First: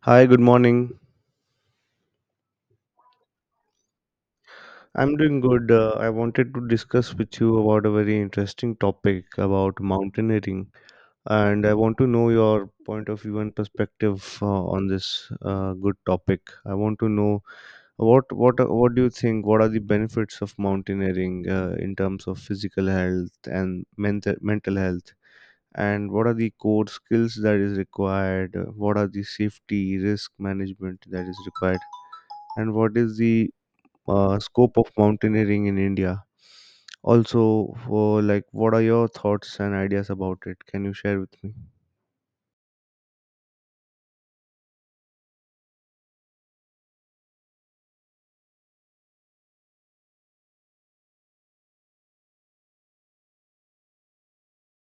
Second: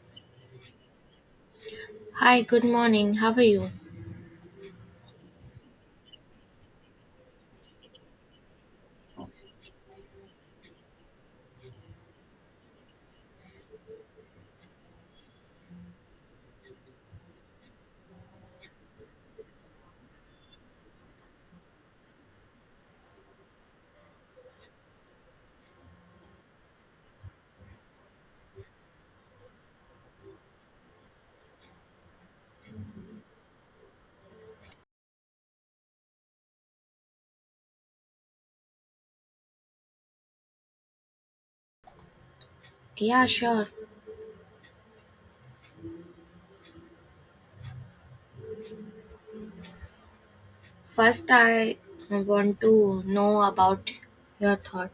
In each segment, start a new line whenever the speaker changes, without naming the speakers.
Hi, good morning.
Hi, good morning. How are you?
I'm doing good. I wanted to discuss with you about a very interesting topic about mountaineering, and I want to know your point of view and perspective on this good topic. I want to know what do you think? What are the benefits of mountaineering in terms of physical health and mental health? And what are the core skills that is required? What are the safety risk management that is required? And what is the scope of mountaineering in India. Also, for like, what are your thoughts and ideas about it? Can you share with me?
Yeah, sure. First, I want to know about your thought.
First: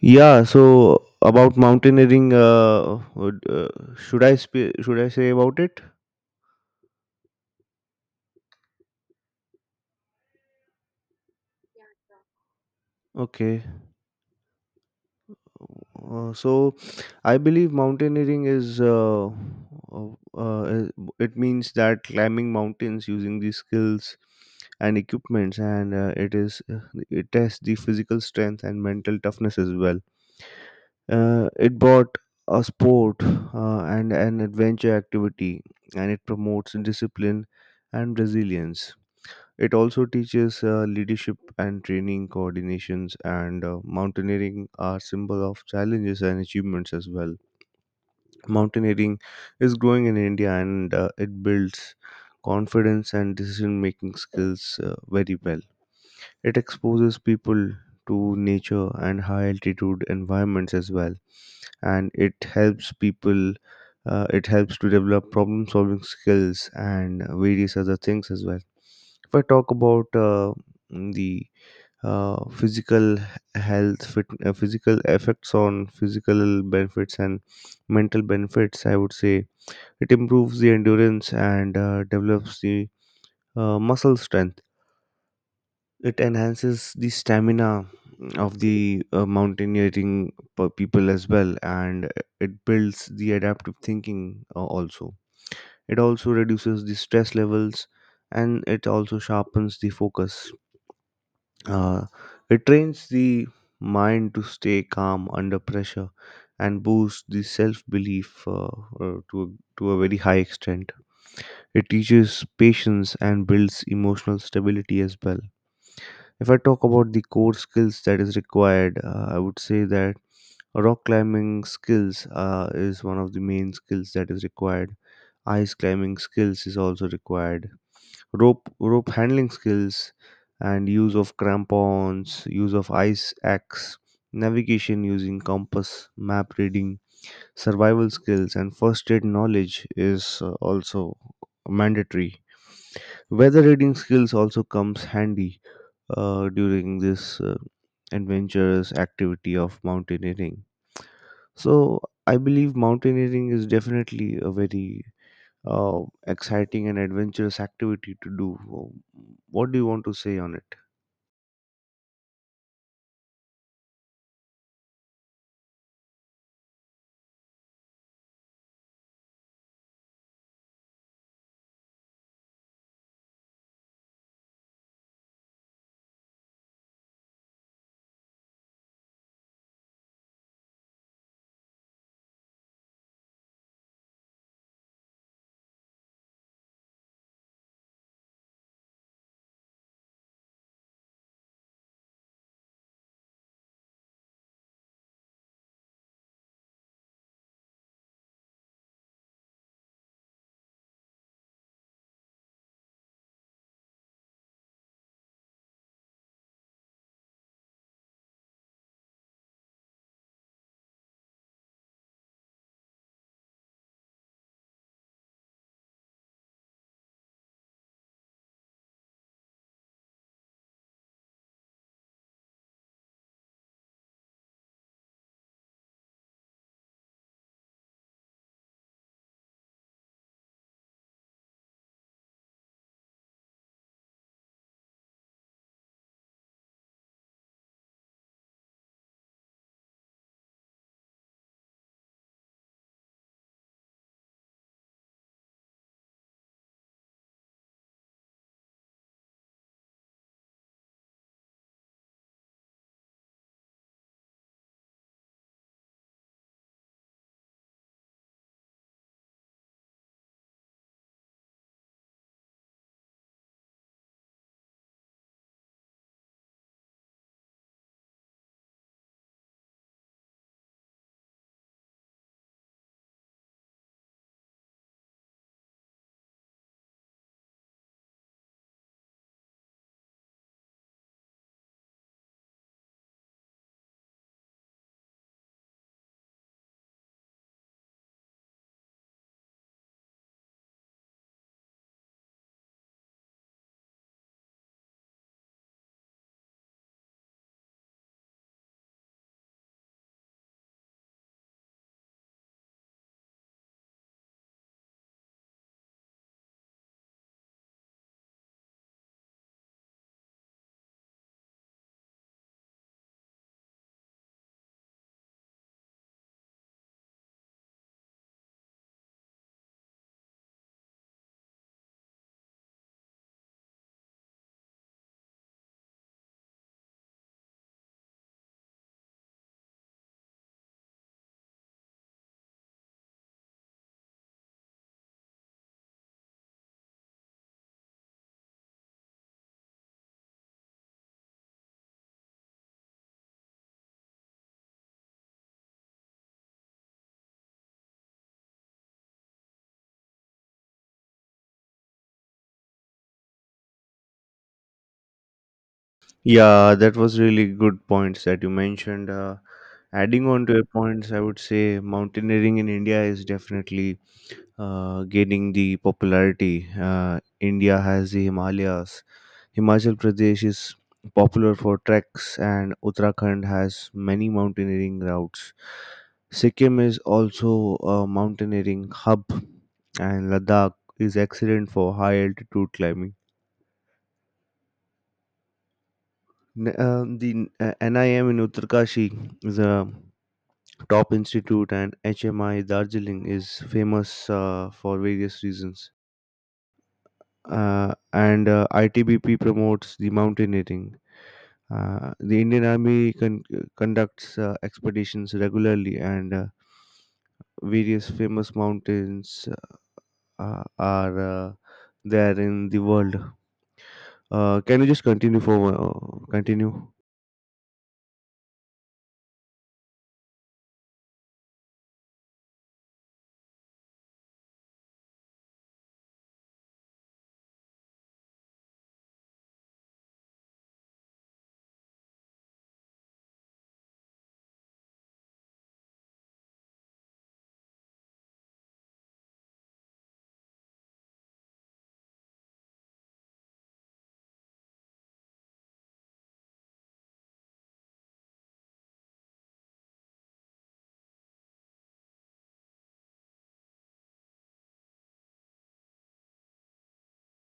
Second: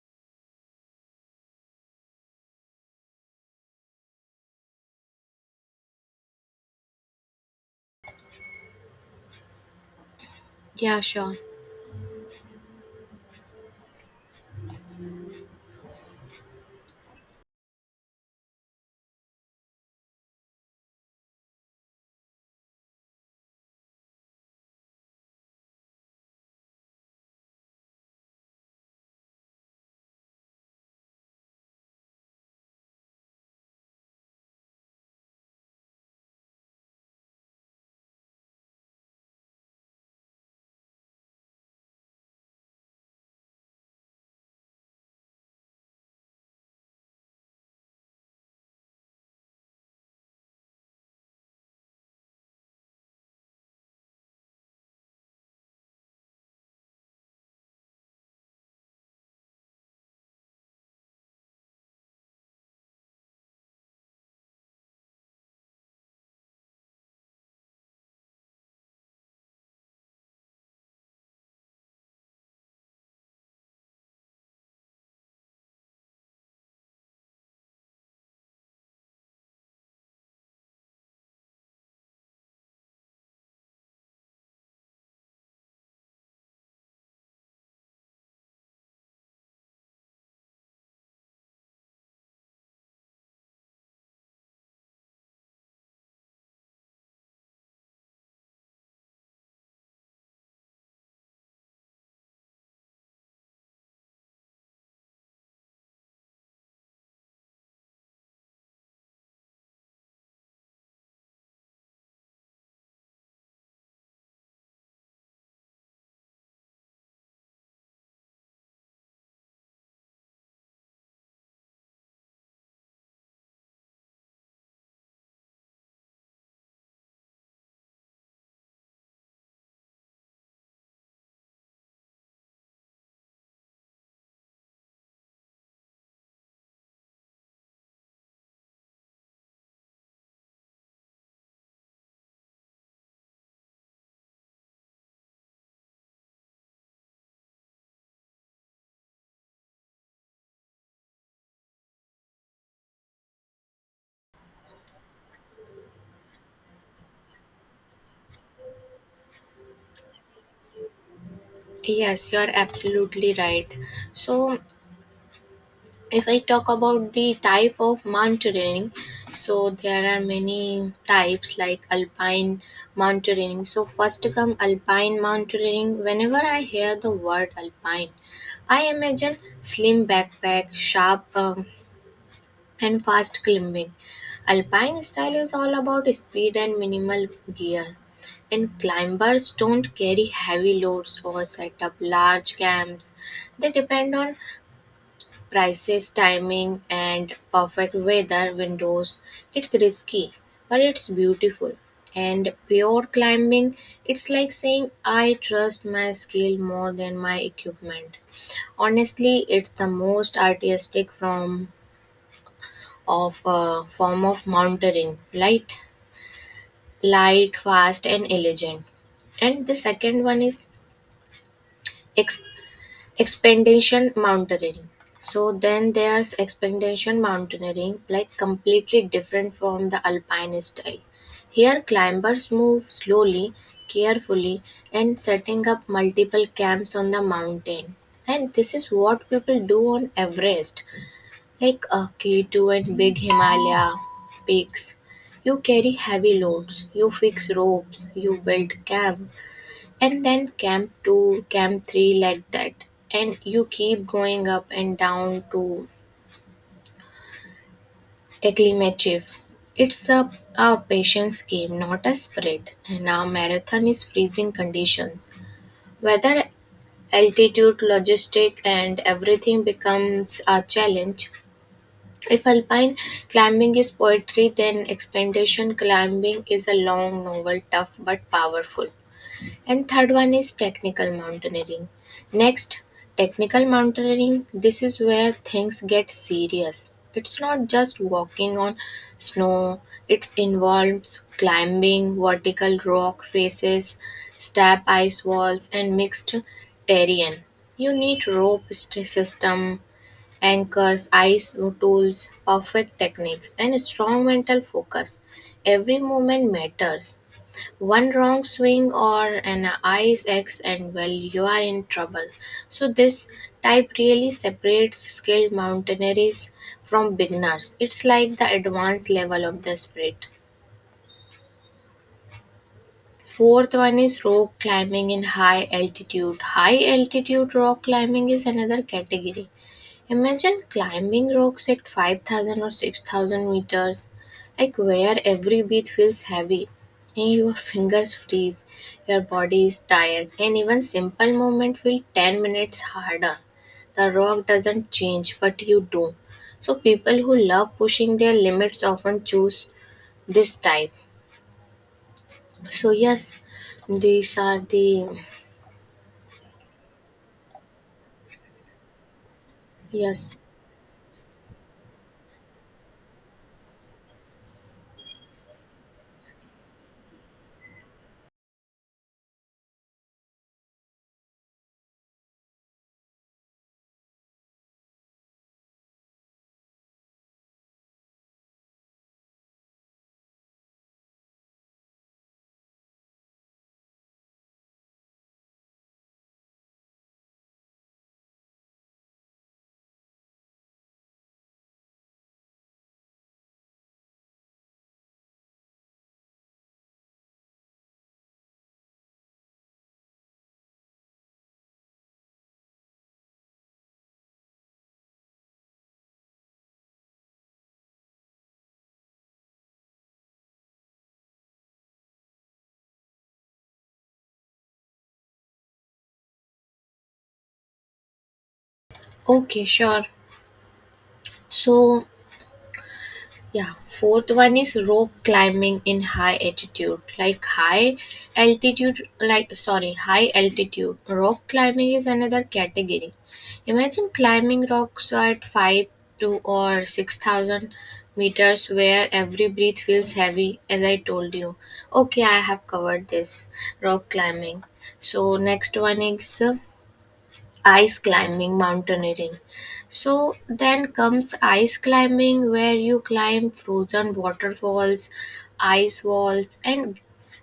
Yeah. So about mountaineering, would, should I sp- should I say about it?
Yeah, sure.
Okay. So I believe mountaineering is uh, it means that climbing mountains using these skills and equipments, and it is it tests the physical strength and mental toughness as well. It brought a sport and an adventure activity, and it promotes discipline and resilience. It also teaches leadership and training coordinations, and mountaineering are symbol of challenges and achievements as well. Mountaineering is growing in India, and it builds confidence and decision making skills very well. It exposes people to nature and high altitude environments as well, and it helps people. It helps to develop problem solving skills and various other things as well. If I talk about the physical physical effects on physical benefits and mental benefits, I would say it improves the endurance and develops the muscle strength. It enhances the stamina of the mountaineering people as well, and it builds the adaptive thinking. Also it also reduces the stress levels, and it also sharpens the focus. uh, it trains the mind to stay calm under pressure and boosts the self belief to to a very high extent. It teaches patience and builds emotional stability as well. If I talk about the core skills that is required, I would say that rock climbing skills is one of the main skills that is required. Ice climbing skills is also required. Rope handling skills and use of crampons, use of ice axe, navigation using compass, map reading, survival skills, and first aid knowledge is also mandatory. Weather reading skills also comes handy during this adventurous activity of mountaineering. So I believe mountaineering is definitely a very uh, exciting and adventurous activity to do. What do you want to say on it?
Yes, you're absolutely right. So, if I talk about the type of mountaineering, so there are many types like alpine mountaineering. So, first come alpine mountaineering. Whenever I hear the word alpine, I imagine slim backpack, sharp and fast climbing. Alpine style is all about speed and minimal gear, and climbers don't carry heavy loads or set up large camps. They depend on prices, timing, and perfect weather windows. It's risky, but it's beautiful. And pure climbing, it's like saying, I trust my skill more than my equipment. Honestly, it's the most artistic form of mountaineering, light light fast and elegant. And the second one is ex- expedition mountaineering. So then there's expedition mountaineering, like completely different from the alpine style. Here climbers move slowly, carefully, and setting up multiple camps on the mountain. And this is what people do on Everest, like a K2 and big Himalaya peaks. You carry heavy loads, you fix ropes, you build camp, and then camp 2, camp 3, like that. And you keep going up and down to Eklimachev. It's a patience game, not a sprint, and our marathon is freezing conditions. Weather, altitude, logistic, and everything becomes a challenge. If alpine climbing is poetry, then expedition climbing is a long, novel, tough but powerful. And third one is technical mountaineering. Next, technical mountaineering. This is where things get serious. It's not just walking on snow, it involves climbing vertical rock faces, steep ice walls, and mixed terrain. You need system, anchors, eyes, tools, perfect techniques, and strong mental focus. Every movement matters. One wrong swing or an ice axe, and well, you are in trouble. So, this type really separates skilled mountaineers from beginners. It's like the advanced level of the spirit. Fourth one is rock climbing in high altitude. High altitude rock climbing is another category. Imagine climbing rocks at 5,000 or 6,000 meters, like where every beat feels heavy and your fingers freeze, your body is tired, and even simple movement feel 10 minutes harder. The rock doesn't change, but you do. So people who love pushing their limits often choose this type. So yes, these are the
Yeah, that was really good points that you mentioned. Adding
yes.
on to your points, I would say mountaineering in India is definitely gaining the popularity. India has the Himalayas, Himachal Pradesh is popular for treks, and Uttarakhand has many mountaineering routes. Sikkim is also a mountaineering hub, and Ladakh is excellent for high altitude climbing. The NIM in Uttarkashi is a top institute, and HMI Darjeeling is famous for various reasons. And ITBP promotes the mountaineering. The Indian Army conducts expeditions regularly, and various famous mountains are there in the world. Can you just continue for continue?
Okay, sure. So yeah, fourth one is rock climbing in high altitude. Like high altitude, like sorry, high altitude. Rock climbing is another category. Imagine climbing rocks at 5 to or 6,000 meters where every breath feels heavy, as I told you. Okay, I have covered this rock climbing. So, next one is ice climbing, mountaineering. So then comes ice climbing, where you climb frozen waterfalls, ice walls, and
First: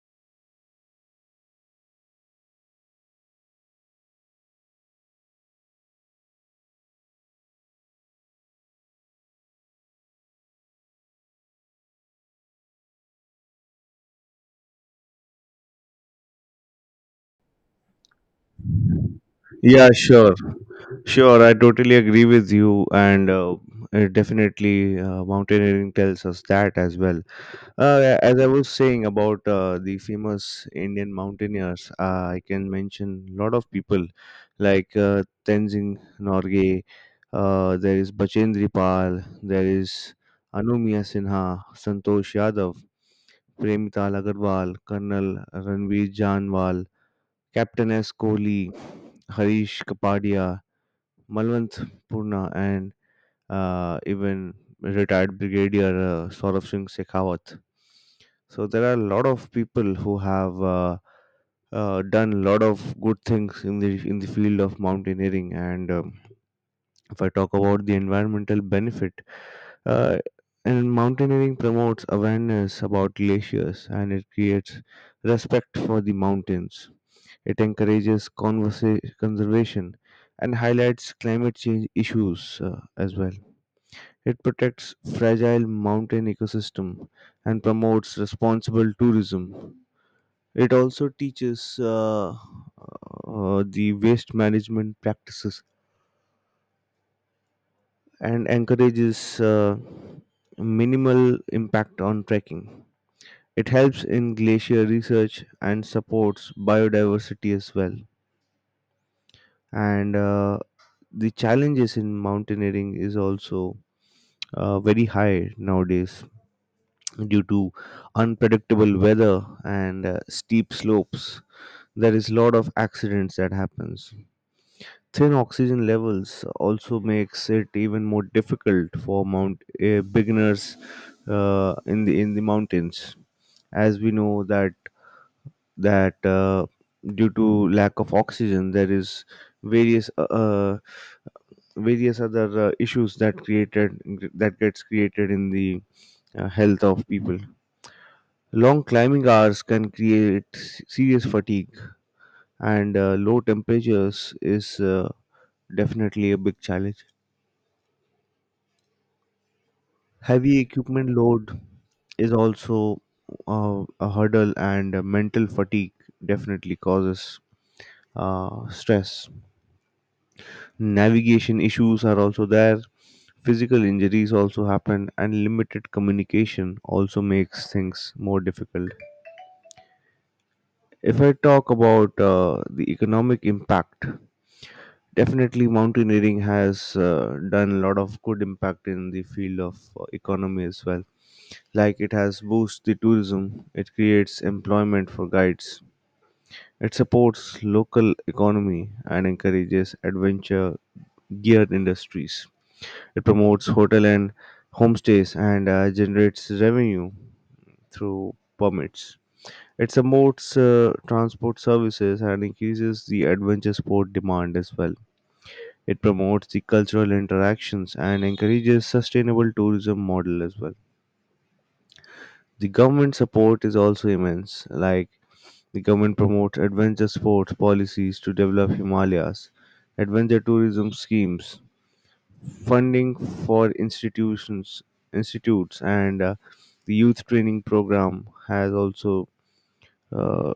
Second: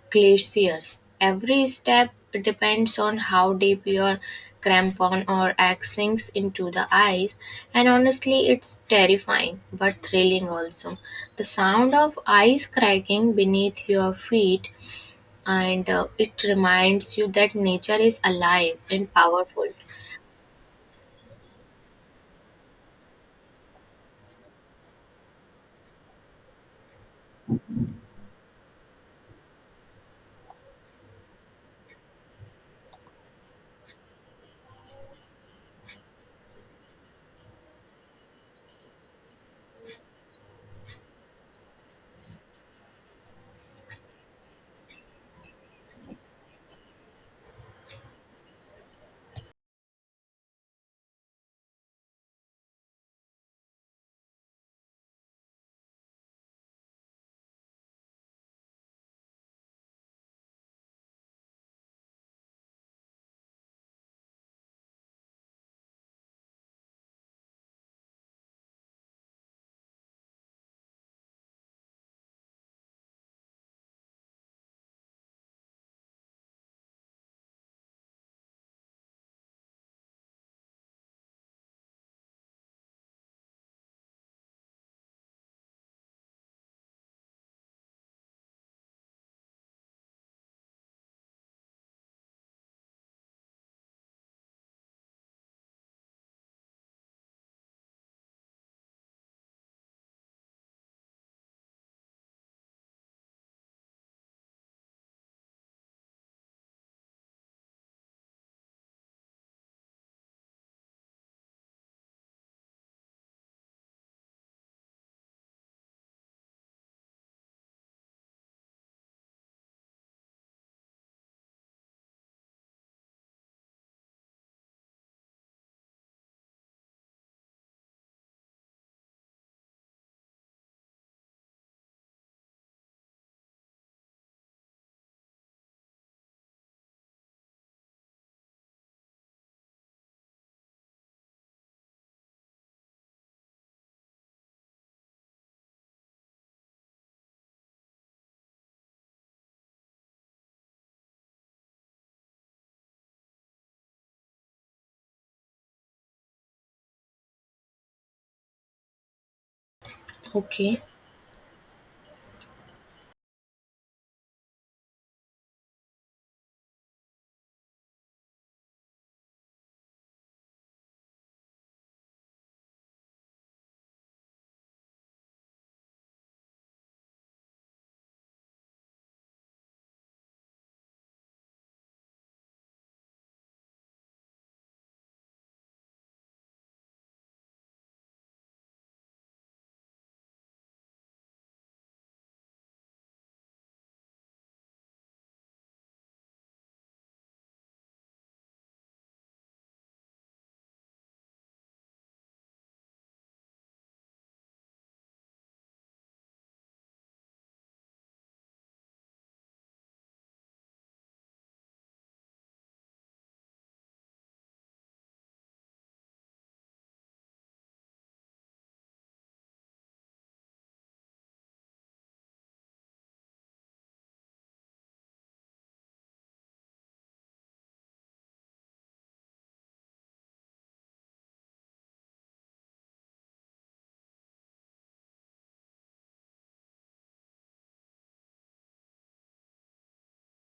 glaciers. Every step depends on how deep your crampon or axe sinks into the ice, and honestly, it's terrifying but thrilling also. The sound of ice cracking beneath your feet, and it reminds you that nature is alive and powerful.
Yeah, sure, sure. I totally agree with you, and definitely mountaineering tells us that as well. As I was saying about the famous Indian mountaineers, I can mention a lot of people like Tenzing Norgay, there is Bachendri Pal, there is Anumiya Sinha, Santosh Yadav, Premital Agarwal, Colonel Ranveer Janwal, Captain S. Kohli, Harish Kapadia, Malwant Purna, and even retired brigadier Saurabh Singh Shekhawat. So there are a lot of people who have done a lot of good things in the field of mountaineering. And if I talk about the environmental benefit, uh, and mountaineering promotes awareness about glaciers, and it creates respect for the mountains. It encourages conservation and highlights climate change issues as well. It protects fragile mountain ecosystem and promotes responsible tourism. It also teaches the waste management practices and encourages minimal impact on trekking. It helps in glacier research and supports biodiversity as well. And the challenges in mountaineering is also very high nowadays due to unpredictable weather and steep slopes. There is a lot of accidents that happens. Thin oxygen levels also makes it even more difficult for mount beginners in the mountains. As we know that that uh, due to lack of oxygen there is various uh, uh, various other issues that created, that gets created in the health of people. Long climbing hours can create serious fatigue, and low temperatures is definitely a big challenge. Heavy
Okay.
equipment load is also a hurdle, and mental fatigue definitely causes stress. Navigation issues are also there. Physical injuries also happen, and limited communication also makes things more difficult. If I talk about the economic impact, definitely mountaineering has done a lot of good impact in the field of economy as well. Like it has boosted the tourism, it creates employment for guides, it supports local economy and encourages adventure geared industries. It promotes hotel and homestays, and generates revenue through permits. It promotes transport services and increases the adventure sport demand as well. It promotes the cultural interactions and encourages sustainable tourism model as well. The government support is also immense. Like the government promotes adventure sports policies to develop Himalayas, adventure tourism schemes, funding for institutions, institutes, and the youth training program has also uh,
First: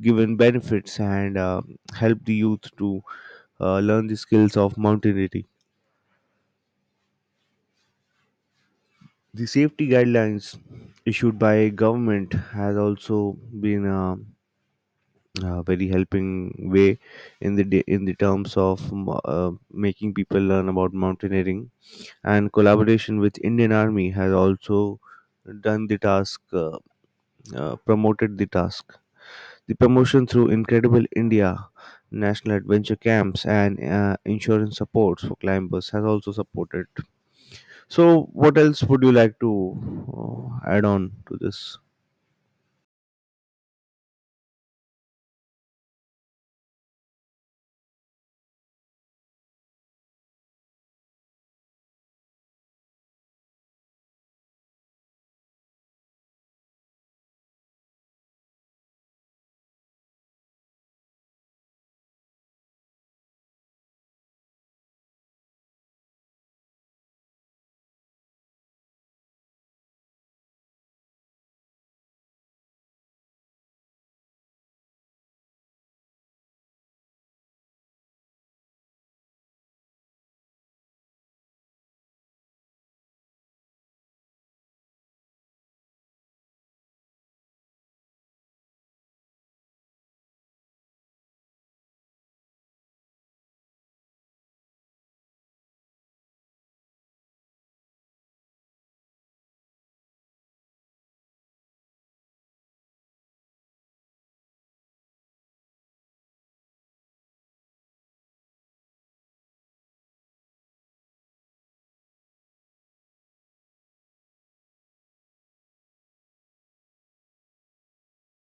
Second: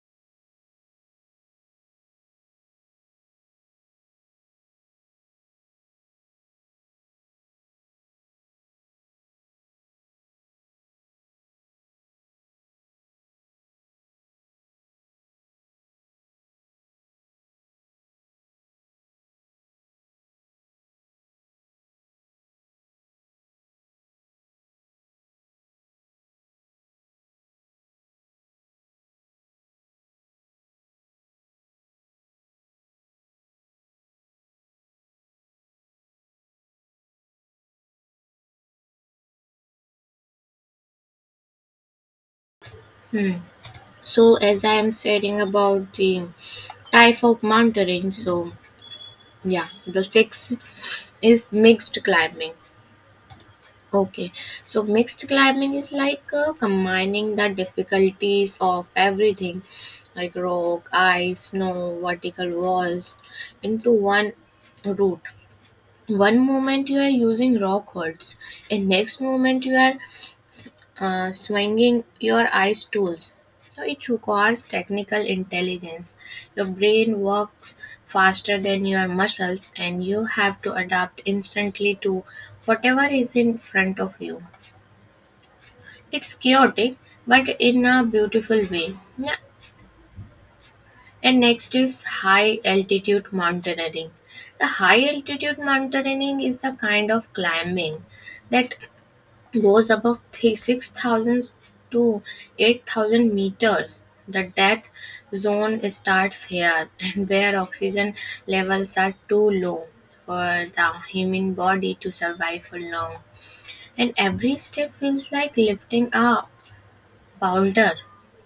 given benefits and helped the youth to learn the skills of mountaineering. The safety guidelines issued by government has also been a very helping way in the in the terms of making people learn about mountaineering, and collaboration with Indian Army has also done the task promoted the task. The promotion through Incredible India, national adventure camps, and insurance supports for climbers has also supported. So, what else would you like to add on to this?
Hmm. So as I am saying about the type of mountaineering, so yeah, the sixth is mixed climbing. Okay, so mixed climbing is like combining the difficulties of everything, like rock, ice, snow, vertical walls, into one route. One moment you are using rock walls, and next moment you are swinging your eyes tools. So it requires technical intelligence. Your brain works faster than your muscles, and you have to adapt instantly to whatever is in front of you. It's chaotic, but in a beautiful way. Yeah. And next is high altitude mountaineering. The high altitude mountaineering is the kind of climbing that goes above 6,000 to 8,000 meters. The death zone starts here, and where oxygen levels are too low for the human body to survive for long. And every step feels like lifting a boulder.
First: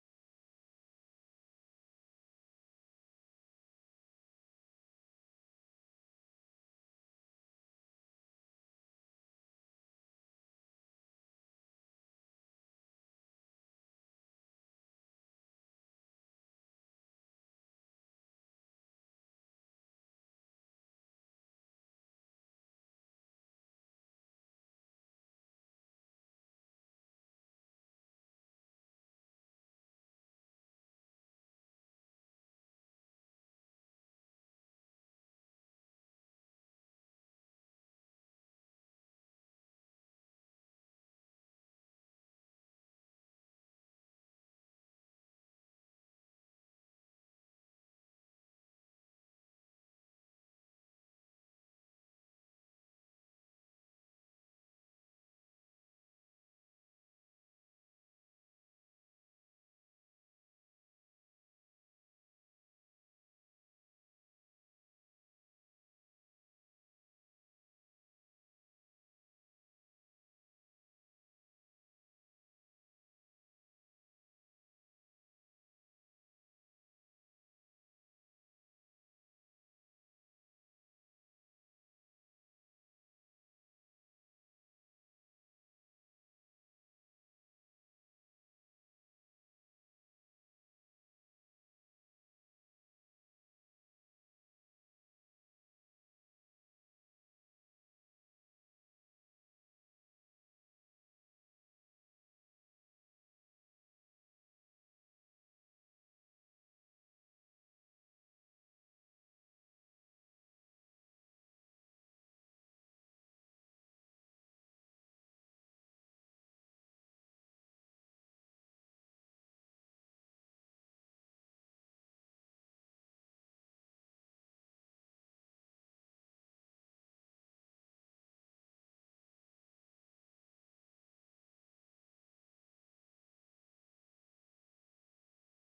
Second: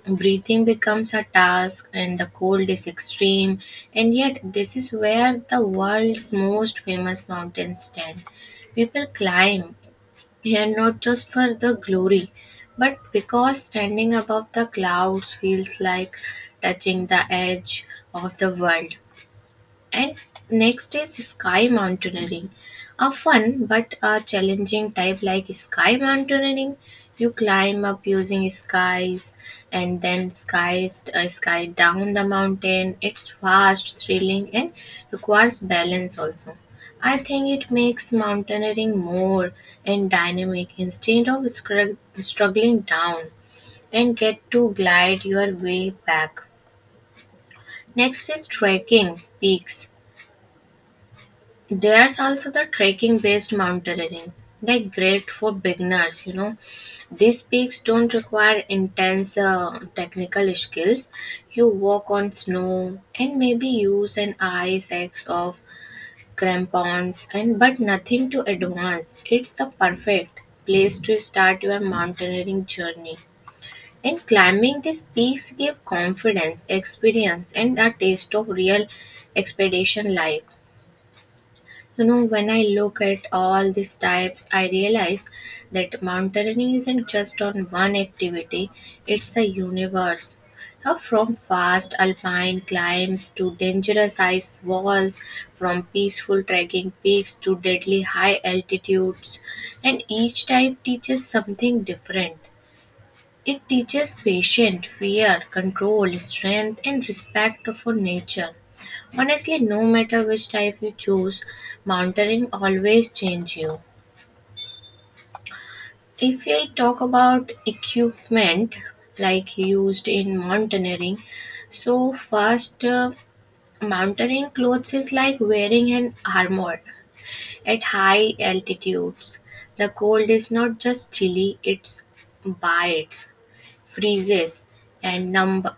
Breathing becomes a task, and the cold is extreme. And yet, this is where the world's most famous mountains stand. People climb here not just for the glory, but because standing above the clouds feels like touching the edge of the world. And next is sky mountaineering. A fun but a challenging type like sky mountaineering. You climb up using skies and then skies sky down the mountain. It's fast, thrilling, and requires balance also. I think it makes mountaineering more and dynamic, instead of struggling down and get to glide your way back. Next is trekking peaks. There's also the trekking based mountaineering. They're great for beginners, you know. These peaks don't require intense technical skills. You walk on snow and maybe use an ice axe of crampons and but nothing to advance. It's the perfect place to start your mountaineering journey. And climbing these peaks give confidence, experience and a taste of real expedition life. You know, when I look at all these types, I realize that mountaineering isn't just on one activity, it's a universe. Now, from fast alpine climbs to dangerous ice walls, from peaceful trekking peaks to deadly high altitudes, and each type teaches something different. It teaches patience, fear, control, strength, and respect for nature. Honestly, no matter which type you choose, mountaineering always change you. If I talk about equipment like used in mountaineering, so first mountaineering clothes is like wearing an armor at high altitudes. The cold is not just chilly; it's bites, freezes, and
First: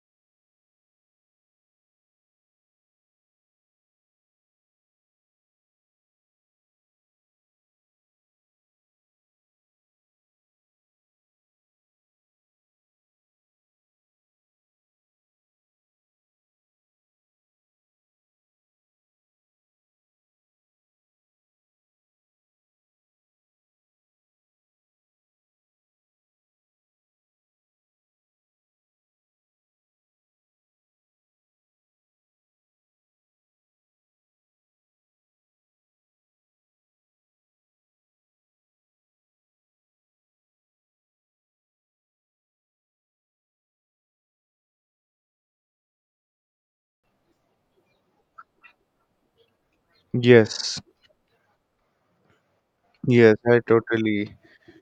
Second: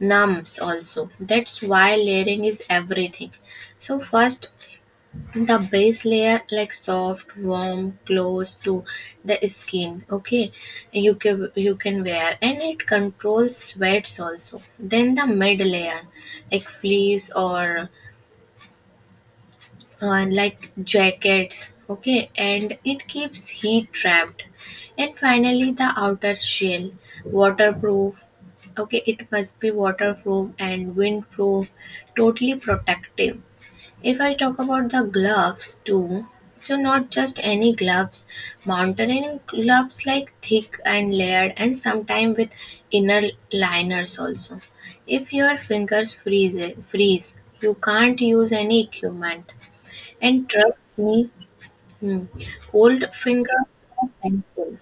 numbs also. That's why layering is everything. So first the base layer, like soft warm close to the skin, okay, you can wear, and it controls sweats also. Then the mid layer, like fleece or like jackets, okay, and it keeps heat trapped. And finally the outer shell, waterproof, okay, it must be waterproof and windproof, totally protective. If I talk about the gloves too, so not just any gloves, mountaineering gloves like thick and layered and sometimes with inner liners also. If your fingers freeze, you can't use any equipment. And trust
Yes,
me, hmm, cold
yes, I
fingers are
totally,
painful.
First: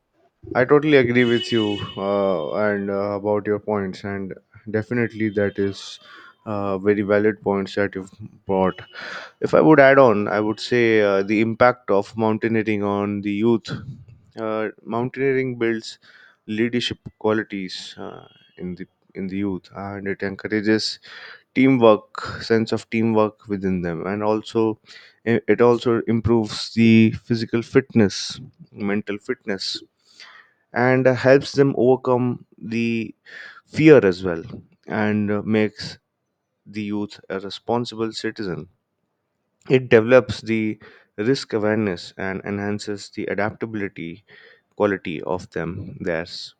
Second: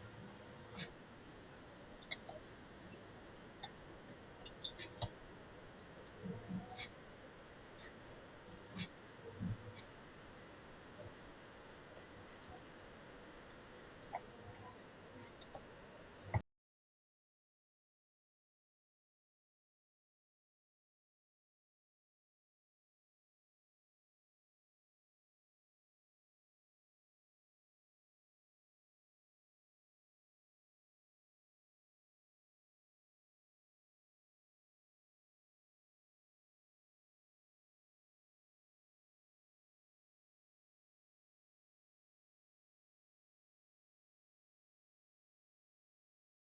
I totally agree with you, and about your points, and definitely that is very valid points that you've brought. If I would add on, I would say the impact of mountaineering on the youth. Mountaineering builds leadership qualities in the in the youth, and it encourages teamwork sense of teamwork within them, and also it also improves the physical fitness, mental fitness, and helps them overcome the fear as well, and makes the youth a responsible citizen. It develops the risk awareness and enhances the adaptability quality of them theirs.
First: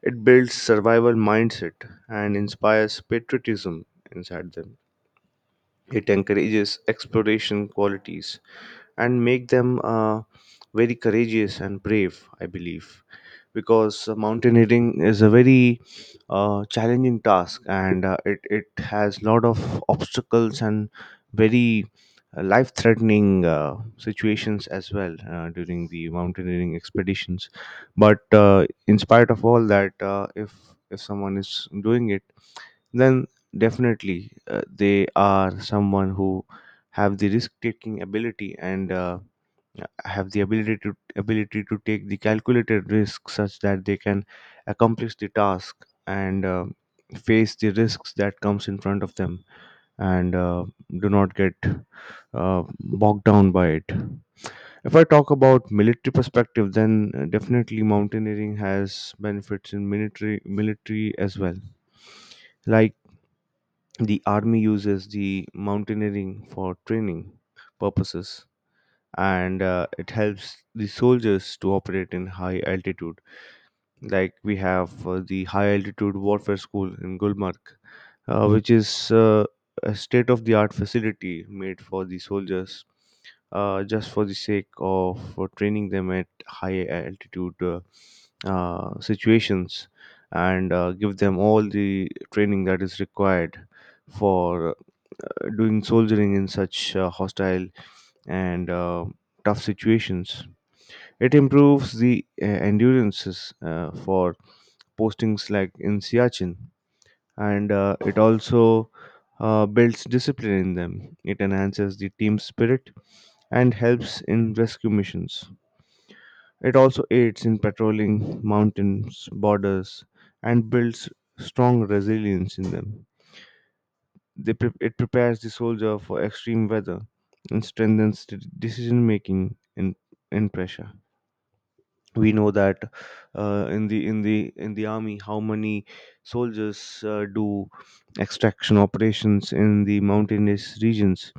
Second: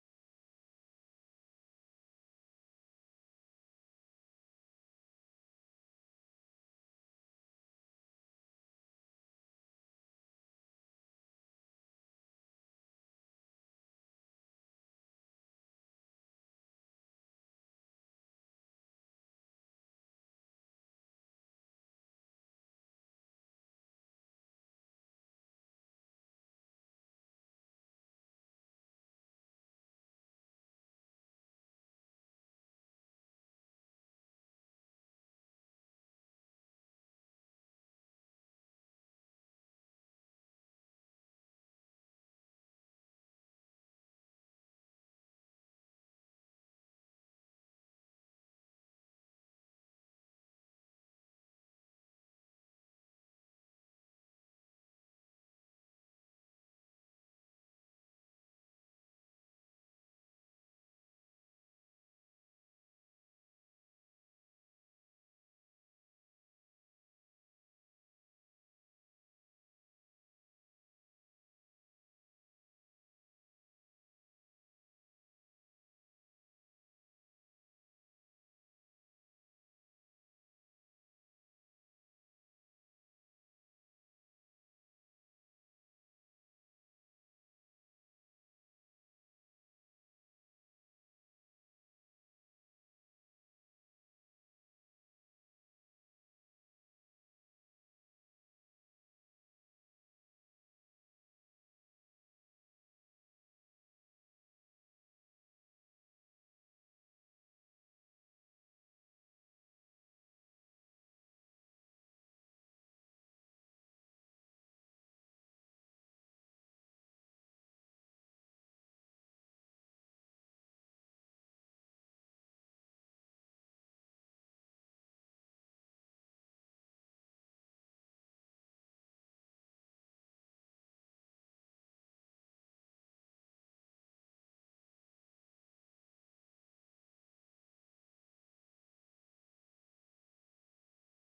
It builds survival mindset and inspires patriotism inside them. It encourages exploration qualities and make them very courageous and brave, I believe, because mountaineering is a very challenging task, and it has lot of obstacles and very life threatening situations as well during the mountaineering expeditions. But in spite of all that if someone is doing it, then definitely they are someone who have the risk taking ability and have the ability to ability to take the calculated risk such that they can accomplish the task and face the risks that comes in front of them, and do not get bogged down by it. If I talk about military perspective, then definitely mountaineering has benefits in military as well. Like the army uses the mountaineering for training purposes, and it helps the soldiers to operate in high altitude. Like we have the High Altitude Warfare School in Gulmarg, which is a state of the art facility made for the soldiers just for the sake of training them at high altitude situations, and give them all the training that is required for doing soldiering in such hostile and tough situations. It improves the endurances for postings like in Siachen, and it also builds discipline in them. It enhances the team spirit and helps in rescue missions. It also aids in patrolling mountains, borders, and builds strong resilience in them. It prepares the soldier for extreme weather and strengthens the decision making in pressure. We know that in the in the army, how many soldiers do extraction operations in the mountainous regions,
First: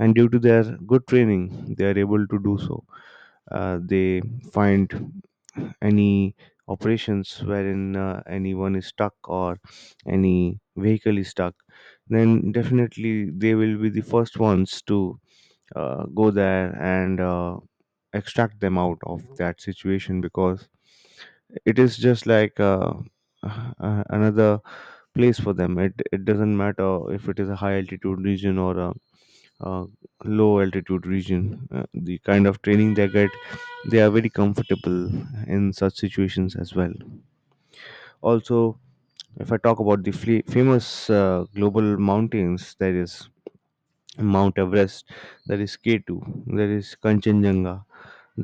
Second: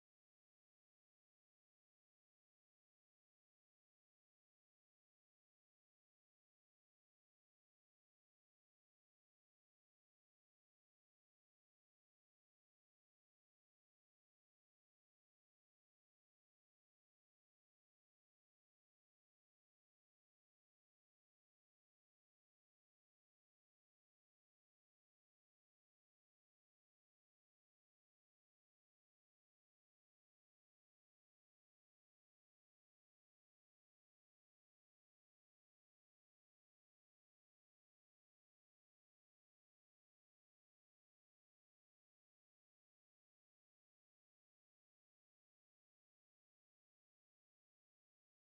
and due to their good training, they are able to do so. They find any operations wherein anyone is stuck or any vehicle is stuck, then definitely they will be the first ones to go there and extract them out of that situation, because it is just like another place for them. It doesn't matter if it is a high altitude region or a uh, low altitude region. The kind of training they get, they are very comfortable in such situations as well. Also, if I talk about the famous global mountains, there is Mount Everest, there is k2, there is Kanchenjunga,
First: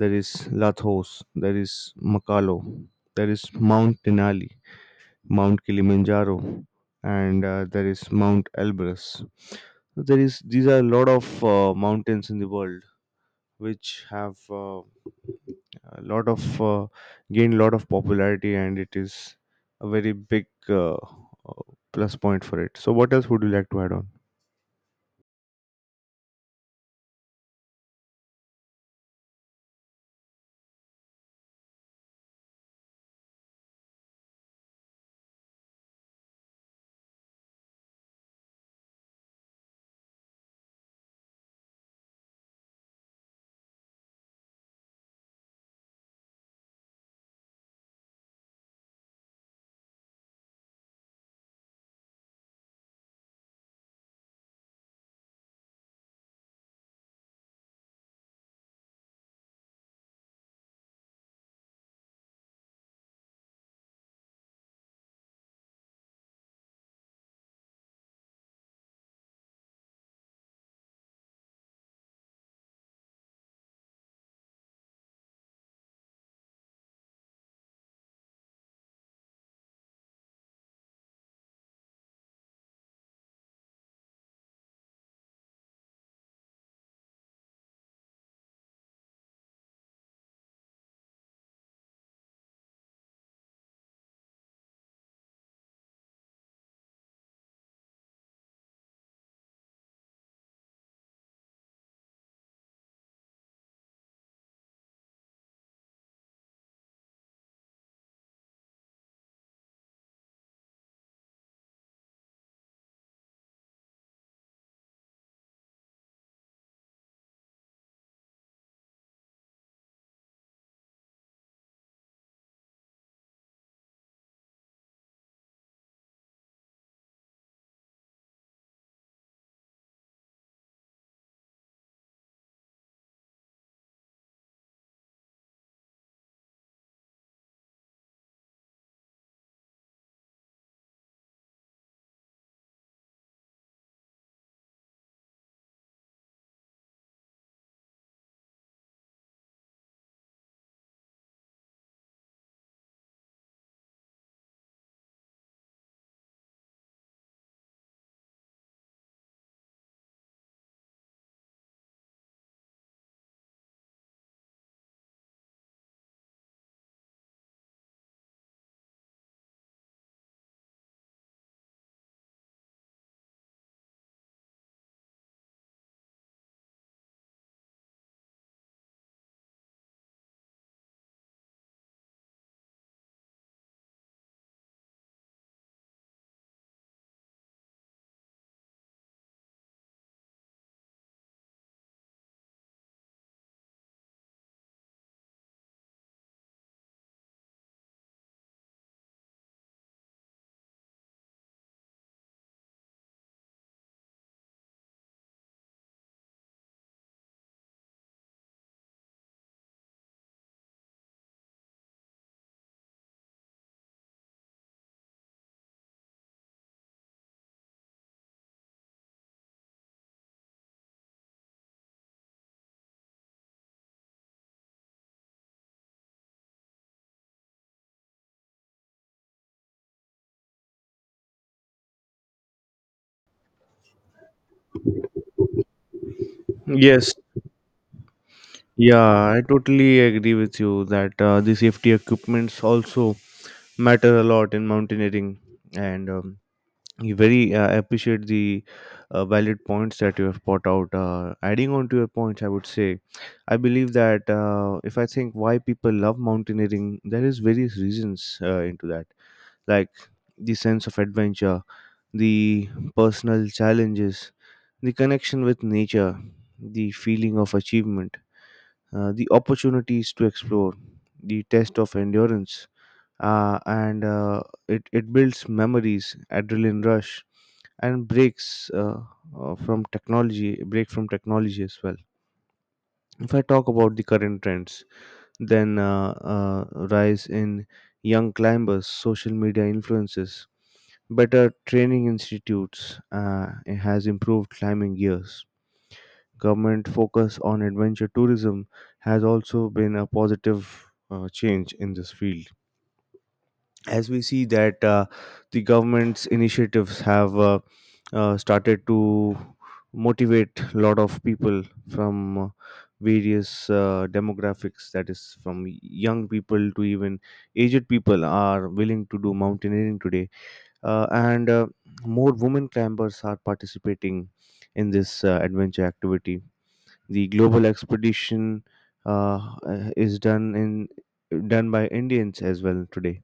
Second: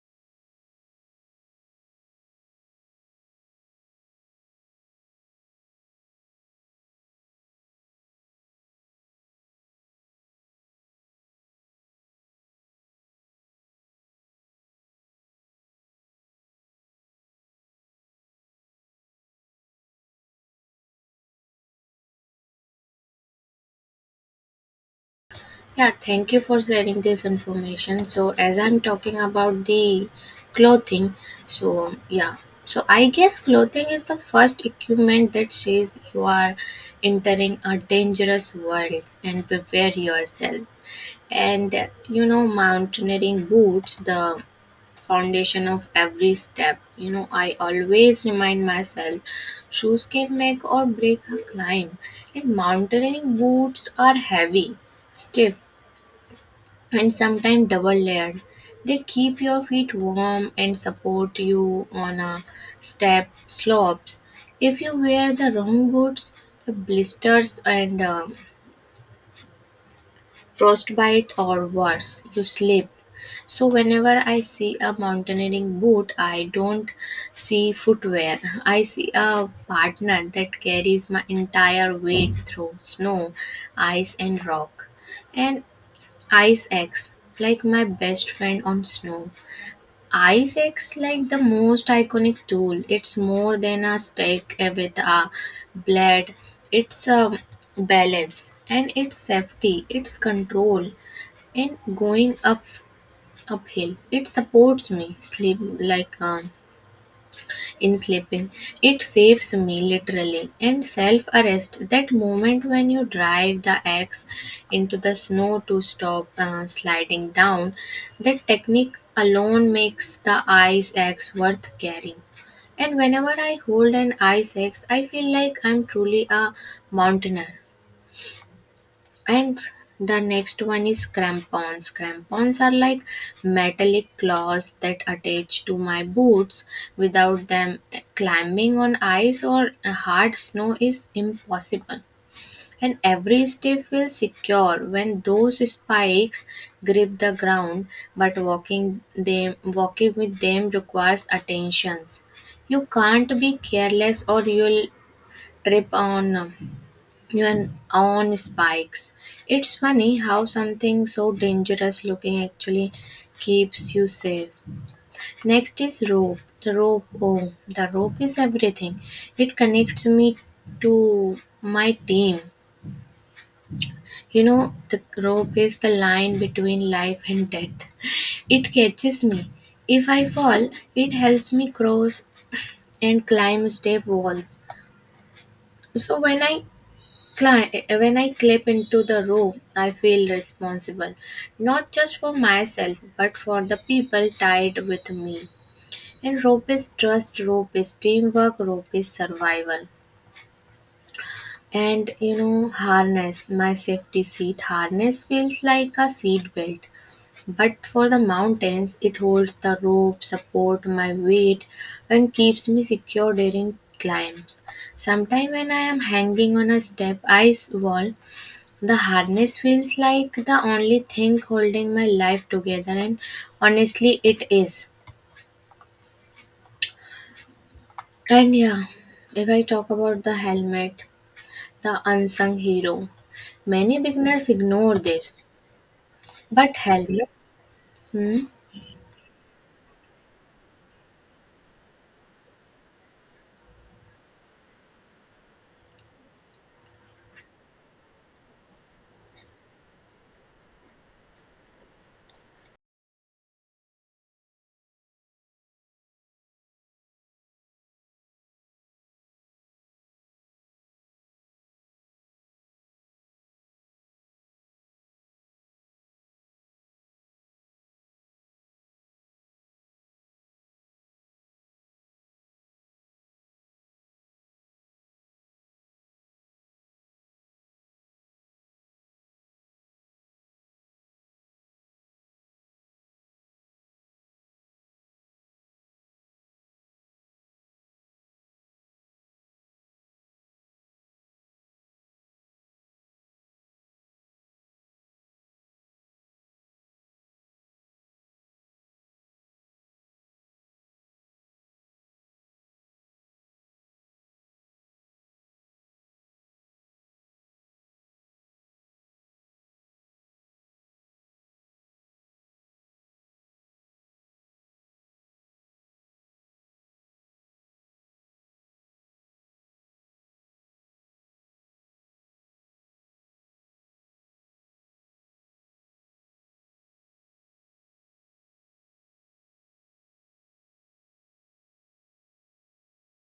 there is Lathos, there is Makalo, there is Mount Denali, Mount Kilimanjaro, and there is Mount Elbrus. There is These are a lot of mountains in the world which have a lot of gained a lot of popularity, and it is a very big plus point for it. So what else would you like to add on?
Yeah, thank you for sharing this information. So, as I'm talking about the clothing, so yeah, so I guess clothing is the first equipment that says you are entering a dangerous world and prepare yourself. And You know, mountaineering boots, the foundation of every step. You know, I always remind myself shoes can make or break a climb, and mountaineering boots are heavy stiff and sometimes double layered. They keep your feet warm and support you on a step slopes. If you wear the wrong boots, blisters and frostbite or worse, you slip. So whenever I see a mountaineering boot, I don't see footwear. I see a partner that carries my entire weight through snow, ice and rock. And Ice X, like my best friend on snow. Ice X, like the most iconic tool. It's more than a stick with a blade. It's a balance and it's safety. It's control and going up uphill. It supports me sleep like in sleeping. It saves me literally. And self arrest, that moment when you drive the axe into the snow to stop sliding down, that technique alone makes the ice axe worth carrying. And whenever I hold an ice axe, I feel like I'm truly a mountaineer. And the next one is crampons. Crampons are like metallic claws that attach to my boots. Without them, climbing on ice or hard snow is impossible. And every step feels secure when those spikes grip the ground, but walking with them requires attentions. You can't be careless or you'll trip on even on spikes. It's funny how something so dangerous looking actually keeps you safe. Next is rope. The rope, oh, the rope is everything. It connects me to my team. You know, the rope is the line between life and death. It catches me. If I fall, it helps me cross and climb step walls. So when I clip into the rope, I feel responsible, not just for myself, but for the people tied with me. And rope is trust, rope is teamwork, rope is survival. And you know, harness, my safety seat harness feels like a seat belt. But for the mountains, it holds the rope, support my weight, and keeps me secure during climbs. Sometime when I am hanging on a step ice wall, the harness feels like the only thing holding my life together, and honestly, it is. And yeah, if I talk about the helmet, the unsung hero, many beginners ignore this. But
Yes.
helmet, hmm?
Yeah, I totally agree with you that the safety equipments also matter a lot in mountaineering, and you very appreciate the valid points that you have brought out. Adding on to your points, I would say, I believe that if I think why people love mountaineering, there is various reasons into that, like the sense of adventure, the personal challenges, the connection with nature, the feeling of achievement, the opportunities to explore, the test of endurance, and it builds memories, adrenaline rush, and breaks from technology break from technology as well. If I talk about the current trends, then uh, rise in young climbers, social media influences, better training institutes, it has improved climbing gears, government focus on adventure tourism has also been a positive change in this field. As we see that the government's initiatives have started to motivate a lot of people from various demographics, that is from young people to even aged people are willing to do mountaineering today. And More women climbers are participating in this adventure activity. The global expedition uh, is done by Indians as well today,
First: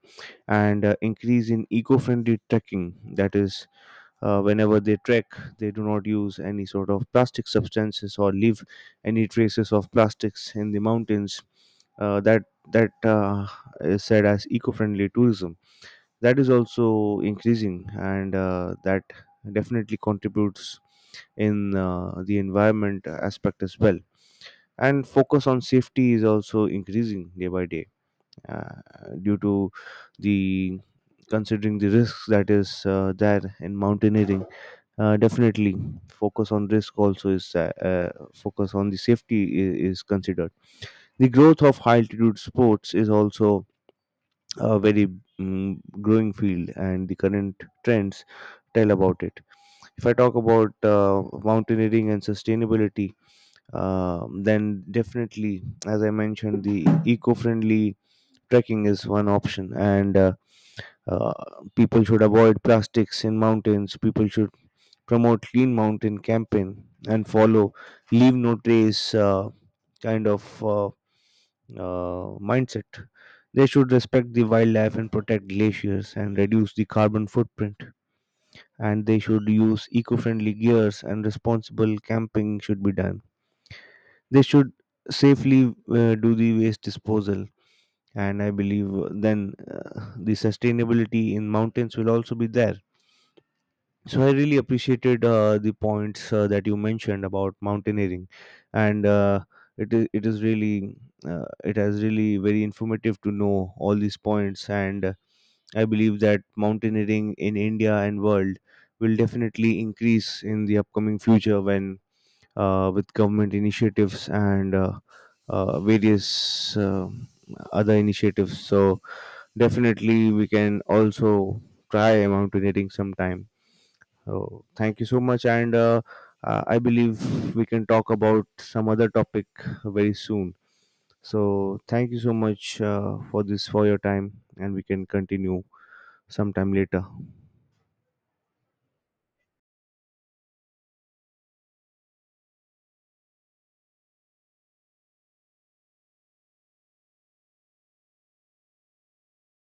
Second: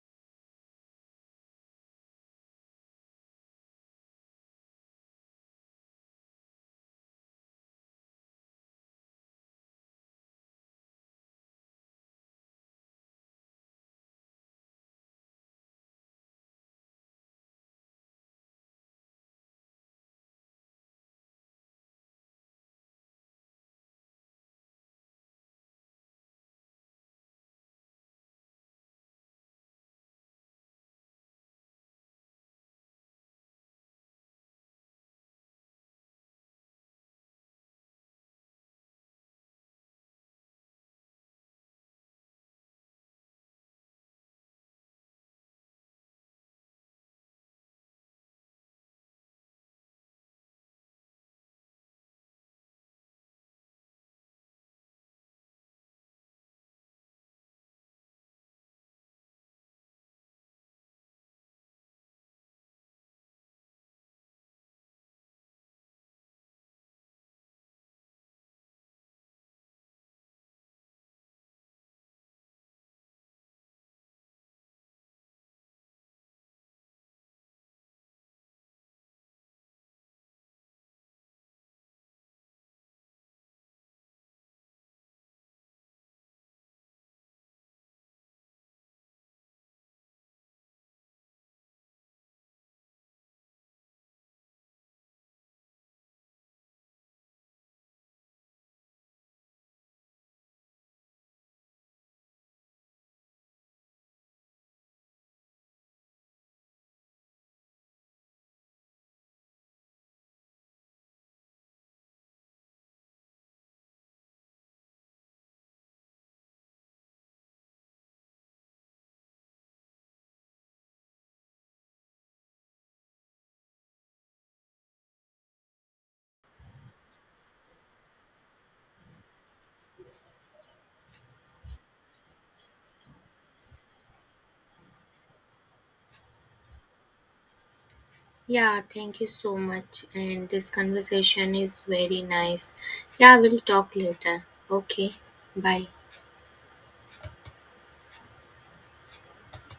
and increase in eco-friendly trekking, that is whenever they trek, they do not use any sort of plastic substances or leave any traces of plastics in the mountains. That that is said as eco-friendly tourism. That is also increasing, and that definitely contributes in the environment aspect as well. And focus on safety is also increasing day by day, due to the considering the risks that is there in mountaineering. Definitely focus on risk also is, focus on the safety is considered. The growth of high altitude sports is also a very growing field, and the current trends tell about it. If I talk about mountaineering and sustainability, then definitely, as I mentioned, the eco-friendly trekking is one option, and uh, people should avoid plastics in mountains. People should promote clean mountain campaign and follow leave no trace kind of mindset. They should respect the wildlife and protect glaciers and reduce the carbon footprint. And they should use eco-friendly gears and responsible camping should be done. They should safely do the waste disposal, and I believe the sustainability in mountains will also be there. So I really appreciated the points that you mentioned about mountaineering, and it is really it has really very informative to know all these points, and I believe that mountaineering in India and world will definitely increase in the upcoming future when, with government initiatives and various uh, other initiatives, so definitely we can also try mountaineering sometime. So thank you so much. And I believe we can talk about some other topic very soon. So thank you so much for this, for your time, and we can continue sometime later.
Yeah, thank you so much. And this conversation is very nice. Yeah, we'll talk later. Okay, bye.